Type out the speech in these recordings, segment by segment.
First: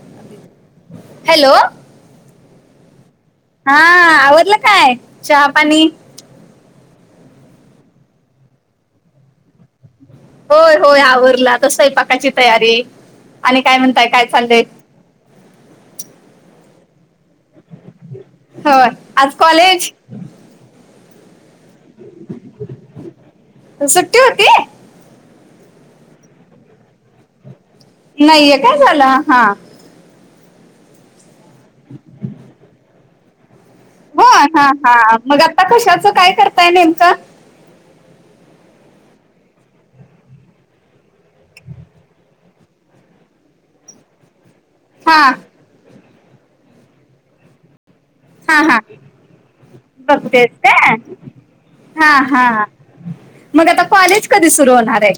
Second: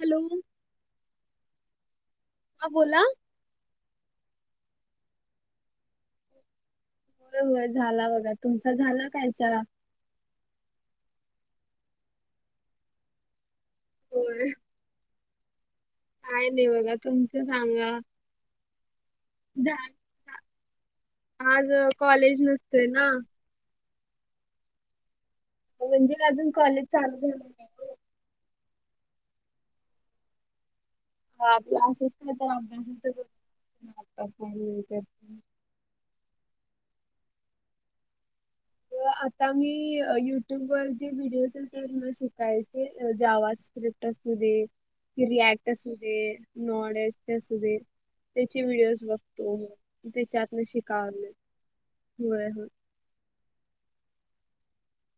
Hello hello हा बोला हा आवरलं काय? चहा पाणी होय होय झाला बघा, तुमचा झालं काय च्या? होय होय आवरला, आता स्वयंपाकाची तयारी आणि काय म्हणताय काय होय चाललंय? काय नाही बघा तुमचं सांगा. हो आज झा कॉलेज आज कॉलेज नसतय ना सुट्टीवरती म्हणजे अजून कॉलेज चालू झाले नाही. ओ. नाहीये काय झालं हा हा क्लासेच नाही तर अभ्यास व्हय हा हा मग आता कशाचं काय करताय नेमकं? तर आता मी युट्युब वर जे व्हिडिओ येतात ना शिकायचे जावा स्क्रिप्ट असू दे हा रियक्ट असू दे नॉलेजचे असु दे हा त्याचे हा व्हिडिओज बघतो बघतेस त्याच्यातन काय शिकाय हा लागलोय व्हय हा व्हय मग आता कॉलेज कधी सुरू होणार आहे.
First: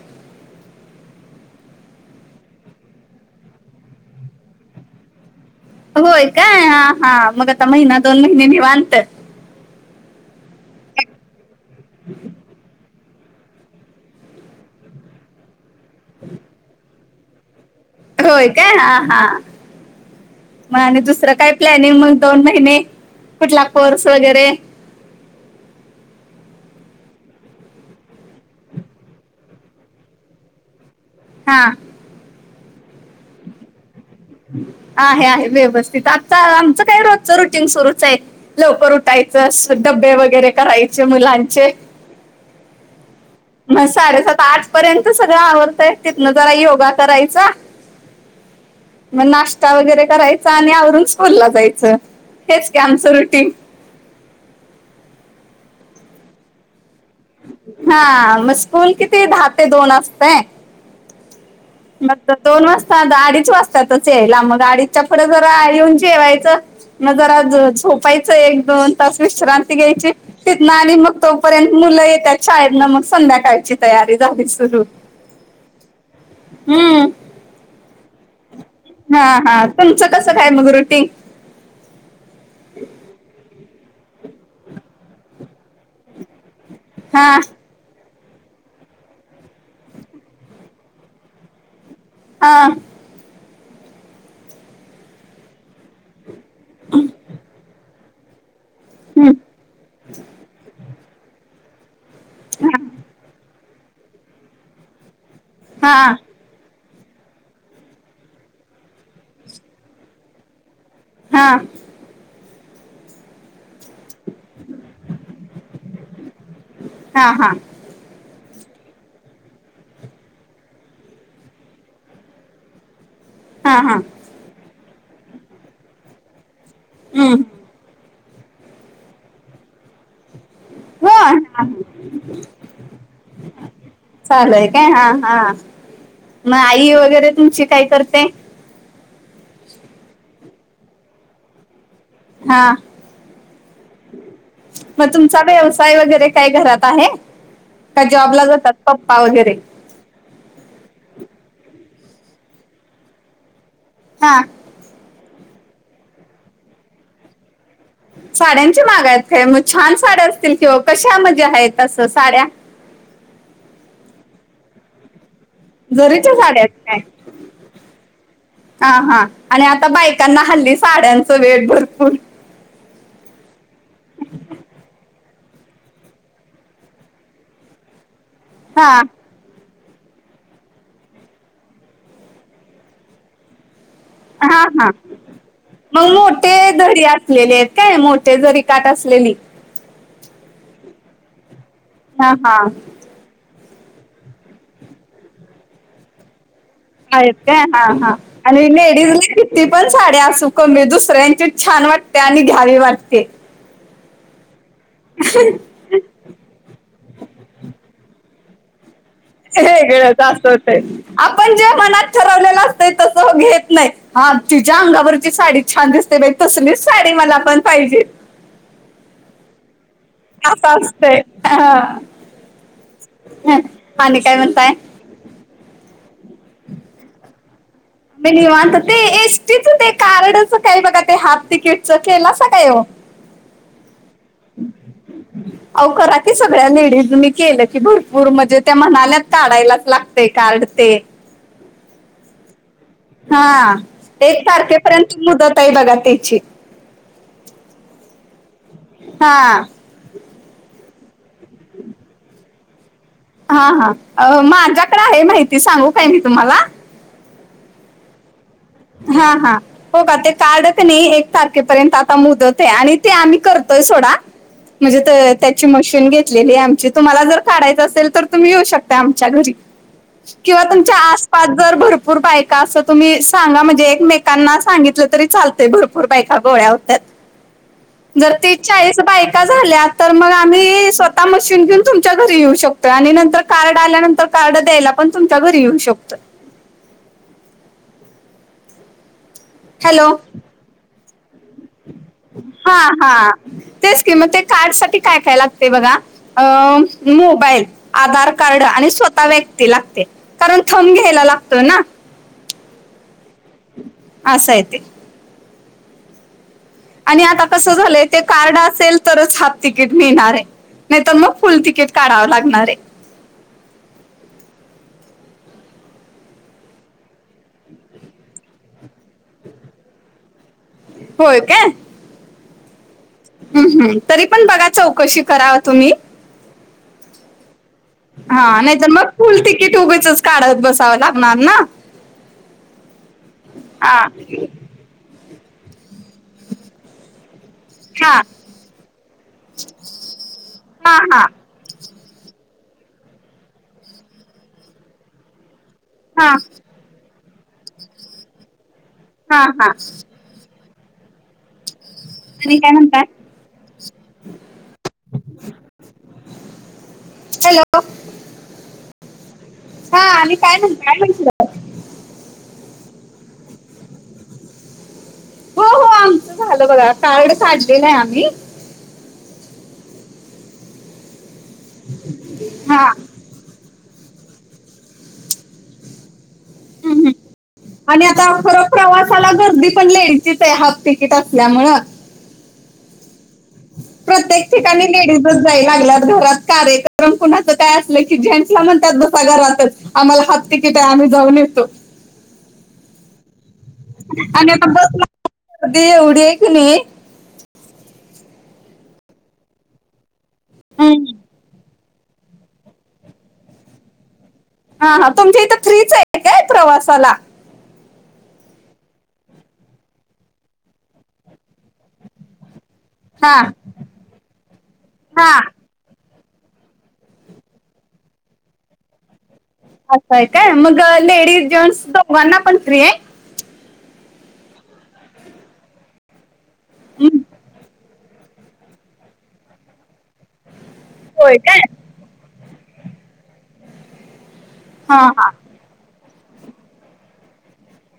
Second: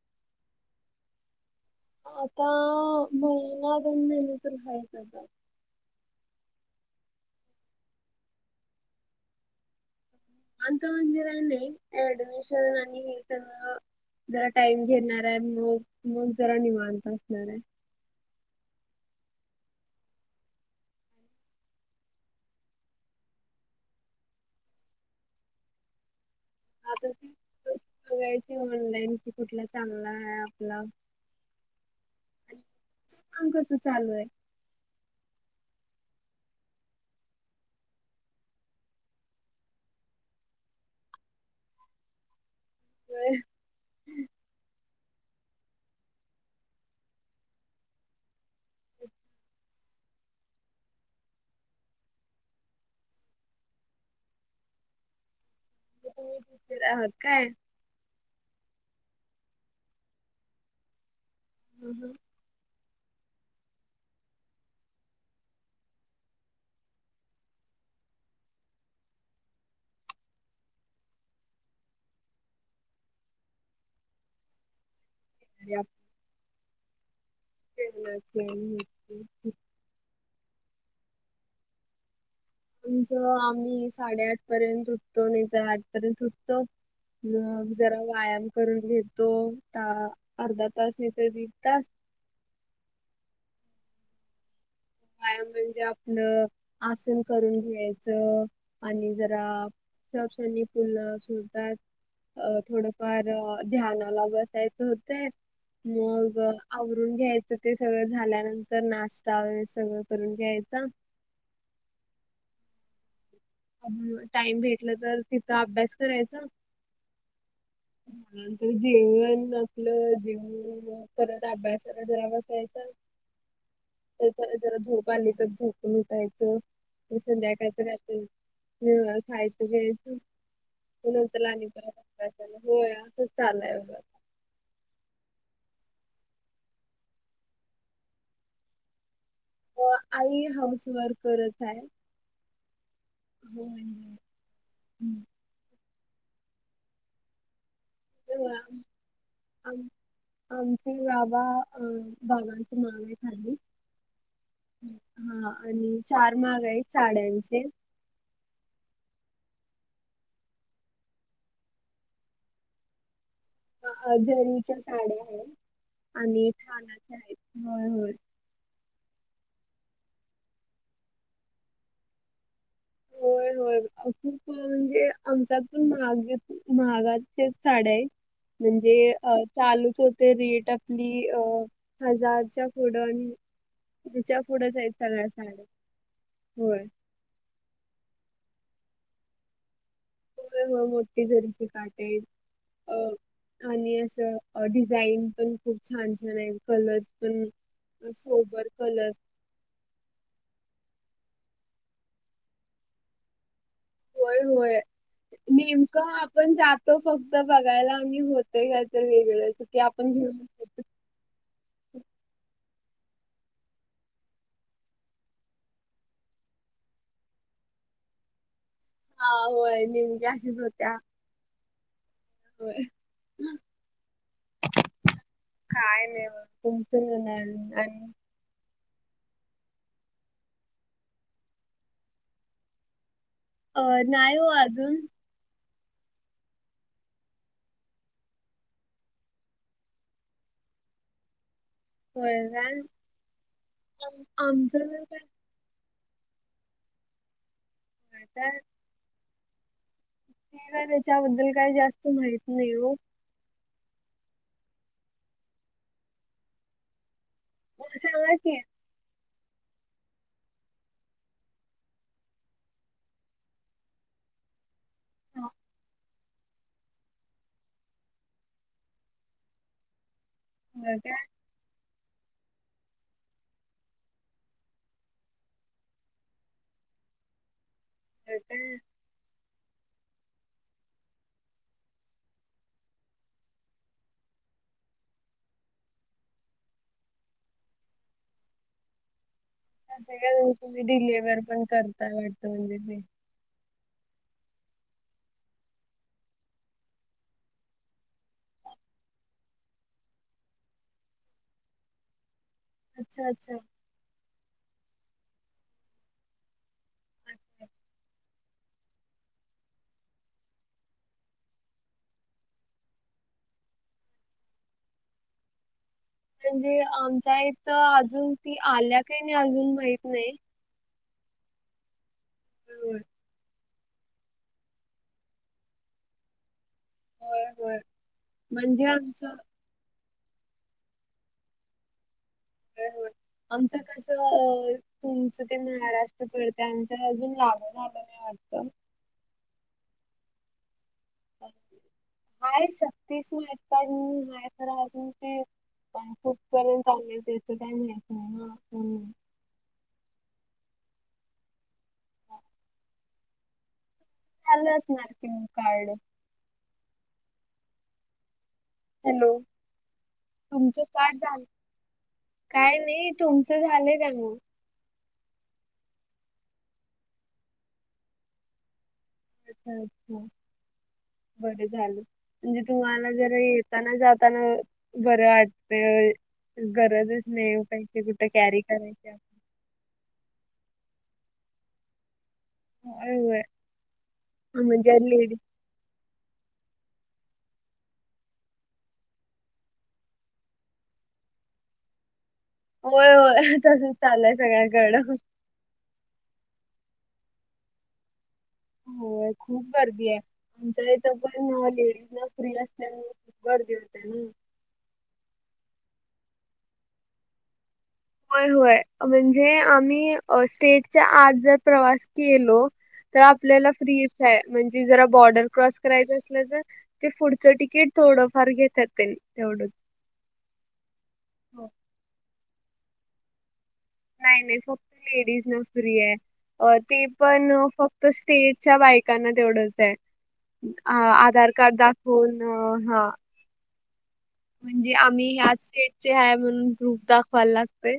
आता महिना दोन महिने तर व्हायचं आता होय काय हा हा मग आता महिना दोन महिनेनी निवांत. आमचं म्हणजे काय नाही अऍडमिशन आणि हे तर जरा टाइम घेणार आहे मग मग जरा निवांत असणार हाय. होय काय हा हा मग आणि दुसरं काय प्लॅनिंग मग दोन महिने कुठला कोर्स वगैरे आता ते बघायची ऑनलाईन की कुठला चांगला हाय आपला हा काम कसं चालू हाय? आहे आहे व्यवस्थित आता आमचं काय रोजच रुटींग सुरूच आहे. लवकर उठायचं असं डब्बे वगैरे करायचे मुलांचे होय मग साडेसात आठ पर्यंत सगळं आवरंतय तिथनं जरा योगा करायचा मग नाष्टा वगैरे करायचा आणि आवरून स्कूलला जायचं. हेच की आमचं रुटीन [unintelligible] हा मग स्कूल किती दहा ते दोन असतयं. हं, हं. मग दोन वाजतात आता अडीच वाजतातच यायला मग अडीचच्या पुढं जरा येऊन जेवायचं. मग जरा ज झोपायचं एक दोन तास विश्रांती घ्यायची. तिथनं आणि मग तोपर्यंत मुलं येत्यात शाळेतनं मग संध्याकाळची तयारी झाली सुरू. [unintelligible] हम्म. [unintelligible] हा हा. तुमचं कसं काय मग रुटीन? आमचं आम्ही साडेआठ पर्यंत उठतो. नाही तर आठ- पर्यंत उठतो. हा मग - जरा व्यायाम करून घेतो. अर्धा तास नाही तर एक तास- हा. व्यायाम म्हणजे आपलं आसन करून घ्यायचं- आणि हम्म, जरा [unintelligible] हा थोडंफार- ध्यानाला बसायचं होतंय. हा मग- आवरून घ्यायचं. ते सगळं झाल्यानंतर नाष्टा वगैरे सगळं करून घ्यायचा - हा. टाईम भेटलं तर तिच अभ्यास करायचं. हा हा. नंतर जेवण आपलं जेवण. परत अभ्यासाला जरा बसवायच. हा हा. तर ज जरा झोप आली तर झोपून उठायचं. हम्म संध्याकाळच राहत- खायच प्यायचं हो हा, नंतर- हा. होय असंच चालू आहे बघा. चालू आहे काय? हा हा. मग आई वगैरे तुमची काय करते? म आई हाऊस वर्करच हाय. हा. मग हम्म. तुमचा व्यवसाय वगैरे काहि घरात आहे? का जॉबला होय. जातात आम पप्पा वगैरे -आम - आमचे बाबा अ बाबांची माग आहे खाली. हा. हा आणि चार माग आहेत साड्यांचे. साड्यांचे माग आहेत काय? मग छान साड्या असतील की ओ कशामध्ये आहेत असं साड्या? जरीच्या साड्या आहेत जरीच्या आणि साड्या आहेत काय शालाच्या आहेत. होय होय हा हा आणि आता बायकांना हल्ली साड्यांचं वेड भरपूर- होय ह होय. खूप म्हणजे आमच्या पण महाग महागाच्या साड्या आहेत. हा म्हणजे अ चालूच होते रेट आपली अ हजारच्या पुढं आणि- तिच्या हा पुढं हा. जायत सगळ्या साड्या. मग मोठे होय. जरी - असलेले आहेत काय? मोठे जरी काठ असलेली. होय होय. मोठे जरीचे काठ आहेत. हा हा अ- आणि असं डिझाईन पण खूप छान छान आहेत. आहेत काय? हा हा आणि कलर लेडीज- ती पण साडी असूनं कानी दुसऱ्यांचीच छान वाटते आणि घ्यावी वाटते. होय होय नेमकं आपण जातो फक्त बघायला आणि होतय का- तर वेगळ तर ते आपण वेगळंच घेऊनच असं ते येतो. आपण जे मनात ठरवलेलं असतंय तसं घेत नाहीत. हा. तुझ्या अंगावरची साडी छान दिसते बाई. तसलीच साडी मला पण पाहिजे. हा होय. हम्म. असतय होय. आणि, काय म्हणताय. काय नाही म तुमच, म्हणाल आणि, मग निवांत ते, एसटीच ते कार्डच काय बघा, ते हाफ तिकीटच केलासा काय ओ. अ नाही हो अजून, अव करा की, सगळ्या लेडीज मी केलं की, भरपूर म्हणजे त्या म्हनाल्यात काढायलाच लागतंय. ते, कार्ड ते, होय. होय आन - हा. एक तारखेपर्यंतची काय मुदत आहे बघा त्याची. ह तर. हा. मला त्याच्याबद्दल काही जास्त माहित नाहीए. हा हा. अहो, माझ्याकडे आहे माहिती. सांगू काय मी तुम्हाला? म सांगा की, हा, हा, हो का ते कार्ड कानी, एक तारखेपर्यंत आता मुदत आहे. आणि ते आम्ही करतोय सोडा, म्हणजे त्याची, मशीन घेतलेली. आमची, तुम्हाला जर काढायचं असेल तर, तुम्ही येऊ शकता आमच्या घरी. किंवा तुमच्या होय काय आसपास जर, भरपूर बायका अस तुम्ही सांगा म्हणजे एकमेकांना सांगितलं तरी चालतय, भरपूर बायका गोळ्या होत्यात. जर होय तीस, काय चाळीस बाईक, झाल्या तर मग आम्ही, स्वतः मशीन घेऊन तुमच्या घरी येऊ शकतोय, आणि नंतर कार्ड आल्यानंतर कार्ड द्यायला पण, तुमच्या घरी येऊ शकतं. हॅलो [unintelligible] तुम्ही डिलेव्हर पण कर हा हा तेच कि म ते कार्ड साठी, काय काय लागते बघा, अ मोबाईल, आधार कार्ड, आणि स्वतः व्यक्ती लागते. कारण, थंम घ्यायला लागतो ना, अच्छा, अच्छा, असं आहे ते, आणि आता अच्छा. कसं झालंय ते, कार्ड असेल तरच, हाफ तिकीट मिळणार आहे, नाही तरर मग फुल तिकीट काढाव लागणार आहे. म्हणजे आमच्या इथं, अजून ती आल्या की, नाही अजून माहित नाही. होय काय, होय, ह् हम्, तरी पण बघा, चौकशी कराव तुम्ही. होय, होय, हा म्हणजे नाहीतर मग, आमचं फुल तिकीट उगीचच काढत बसावं लागणार ना. हो आमचं हा कसं, तुमचं ते महाराष्ट्र पडते, आमच्या अजून ग, हा, हा, हा, आहे शक्तीस माहिती पण मी [unintelligible] खरं अजून ते, पण हा खूठपर्यंत आले, त्याच काही माहित नाही ना्, हा, हा, [unintelligible] काय म्हतत, चाल असणार कि म कार्ड, हॅलो? हॅलो! हा आणि काय तुमचं म्हणताय कार्ड झाल, म्हटलं काय नाही तुमचं झालंय, [unintelligible] हो, हो, आमचं झालं बघा कार्ड काढलंल आहे, आम्ही. अच्छा, अच्छा बर झाले म्हणजे हा तुम्हाला जरा येत, जाताना, जातना बर वाटते. गरजच नाही का तर, आणि आता कुठं कॅरी खरं करायच्या, प्रवासाला गर्दी पण लेडीजच आहे, हाफ तिकीट असल्यामुळे. होय, होय, प्रत्येक ठिकाणी म्हणजे लेडीज लेडीजच जाय लात घरात कार्यक्रम कुणाचं काय असलं की जेंट्सला म्हणतात बसा घरात आम्हाला हाफ तिकीट आहे आम्ही जाऊन येतो होय होय तसच चाललंय आणि आता सगळ्यांकड बसला गर्दी एवढी आहे की नाही, होय, खूप गर्दी आहे, आमच्या इथं पण लेडीज ना फ्री असते. गर्दी होते ना, हा, हा तुमच्या इथं फ्री च आहे काय? प्रवासाला, होय होय म्हणजे आम्ही स्टेटच्या आज जर प्रवास केलो तर हा आपल्याला फ्रीच आहे म्हणजे जरा हा बॉर्डर क्रॉस करायचं असलं तर ते पुढच तिकीट थोडंफार घेतात त्यां तेवढंच असं आहे काय मग लेडीज हो. जेंट्स दोघांना पण फ्री आहे नाही नाही फक्त लेडीज ना फ्री आहे ते पण फक्त त स्टेटच्या बायकांना तेवढंच आहे होय आधार काय कार्ड दाख होन हा म्हणजे हा आम्ही हा ह्याच स्टेटचे आहे म्हणून ग्रुप दाखवायला लागतो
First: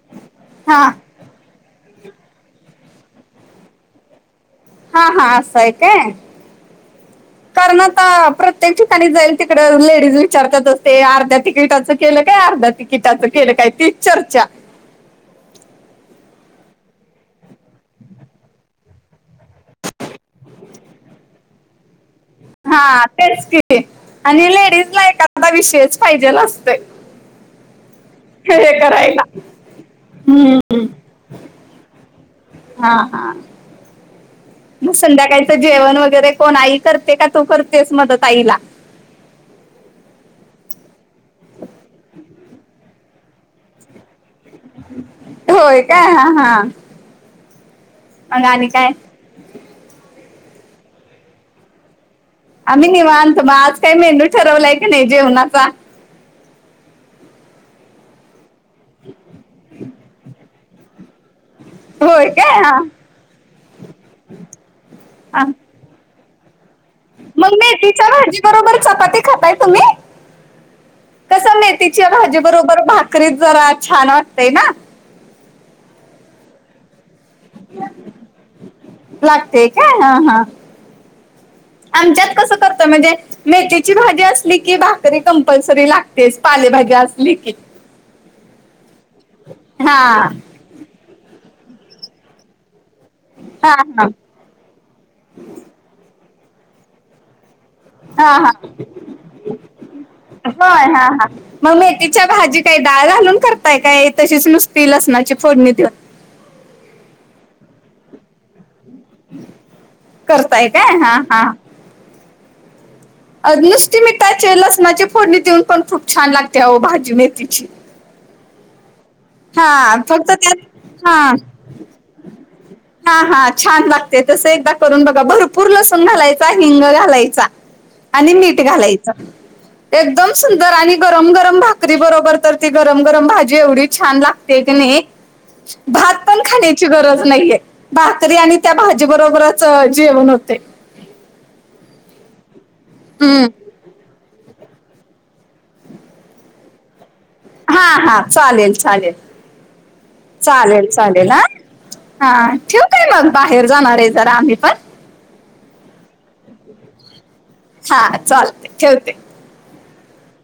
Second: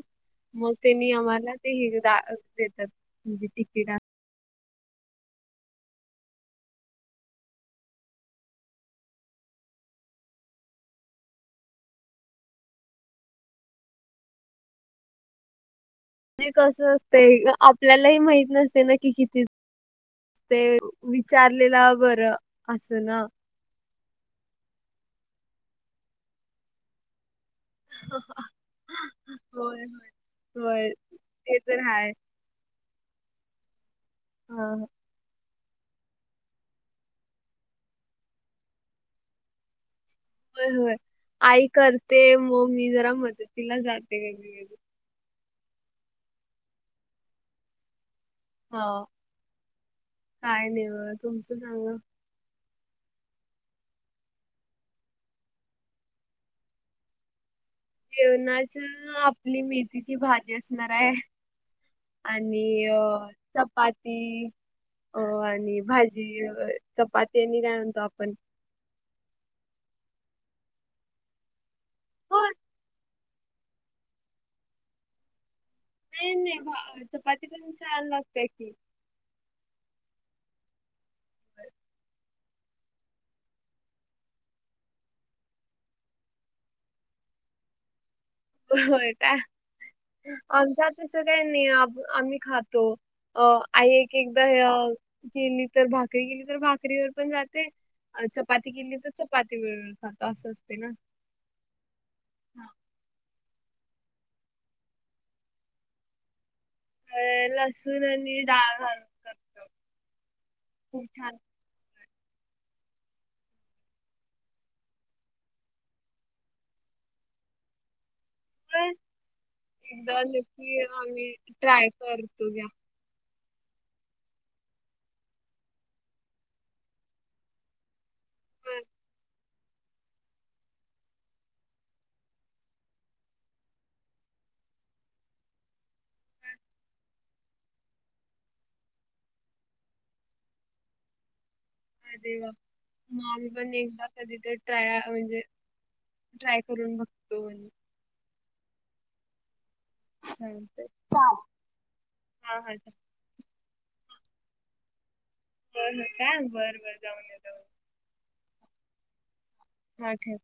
मग हा तेनी आम्हाला ते देतात म्हणजे तिकीट हा हा अस येतय कारण आता प्रत्येक ठिकाणी जाईल तिकड लेडीज विचारतात असते अर्ध्या तिकिटाचं केलं काय अर्ध्या तिकिटाचं केलं काय ती चर्चा तेे कस असत आपल्यालाही माहित नसते ना कि किती विचारले ब हा तेच कि आणि लेडीज ला एखादा विषयच पाहिजे असते हे करायला होय होय हम्म होय ते तर हाय हा हा हा संध्याकाळीच जेवण वगैरे कोण आई करते का तू करतेस मदत आईला होय होय आई करते मग मी जरा मदतीला जाते कधी कधी होय काय हा हा मग आणि हा काय काय नाही ब तुमचं सांग आम्ही निवनतो मग आज काही मेंदू ठरवलाय की नाही जेवणाचा जेवणाच आपली मेथीची भाजी असणार आहे होय काय हा आणि अ चपाती अ हा. आणि भाजी जी अ चपाती मग आणि मी काय म्हणतो आपण तिचजी बरोबरचत तु्ी हो करीत जरा छान वाटतेय ना नाही नाही चपाती पण छान लागते की लागते का ह हा आमच्यात कस कर म्हणजे मेथीची भाजी असली की भाकरी कंपल्सरी लागते पालेभाजी असली की हो हा आमच्यासं काही नाही आम्ही खातो अ हा आ हा एक एक केेली तर भाकरी केेली तर भाकरीवर पण जाते हा हा चपाती केेली तर चपाती व खातो असं असते होय ना हा हा मग मेथीच्या भाजी काही डाळ घालून करताय काय तशीच नुसती लसणाची फोडणी देऊन अ लसूण आणि डाळ घाल करताय काय? हा छान हा. अ नुसती मिठाचे लसणाचे फोडणी देऊन पण, खूप छान लागते आओ भाजी मेथीची. हा एकदा फक्त त्यात नक्की आम्ही हा ट्राय करतो या. हा हा छान लागते, तस एकदा करून बघा, भरपूर लसूण घालायचा, हिंग घालायचा. आणि मीठ घालायचं. एकदम सुंदर, आणि गरम गरम भाकरी बरोबर, तर ती गरम गरम भाजी एवढी छान लागते क नाही भात पण खाण्याची गरज नाहीये भाकरी आणि त्या भाजी बरोबरच जेवण होते अे वा हम्म माल बन एकला कधी तर ट्राय म्हणजे ट्राय करून बघतो म्हण हा हा चालेल चालेल चालेल सांगते. चालेल चाल. ह हा ठेवक आहे मग बाहेर जाणार आहे जरा आम्ही पण बर का? बर बरं जाऊन जाऊन येतो. हा चालते, ठेवते. हा ठेव.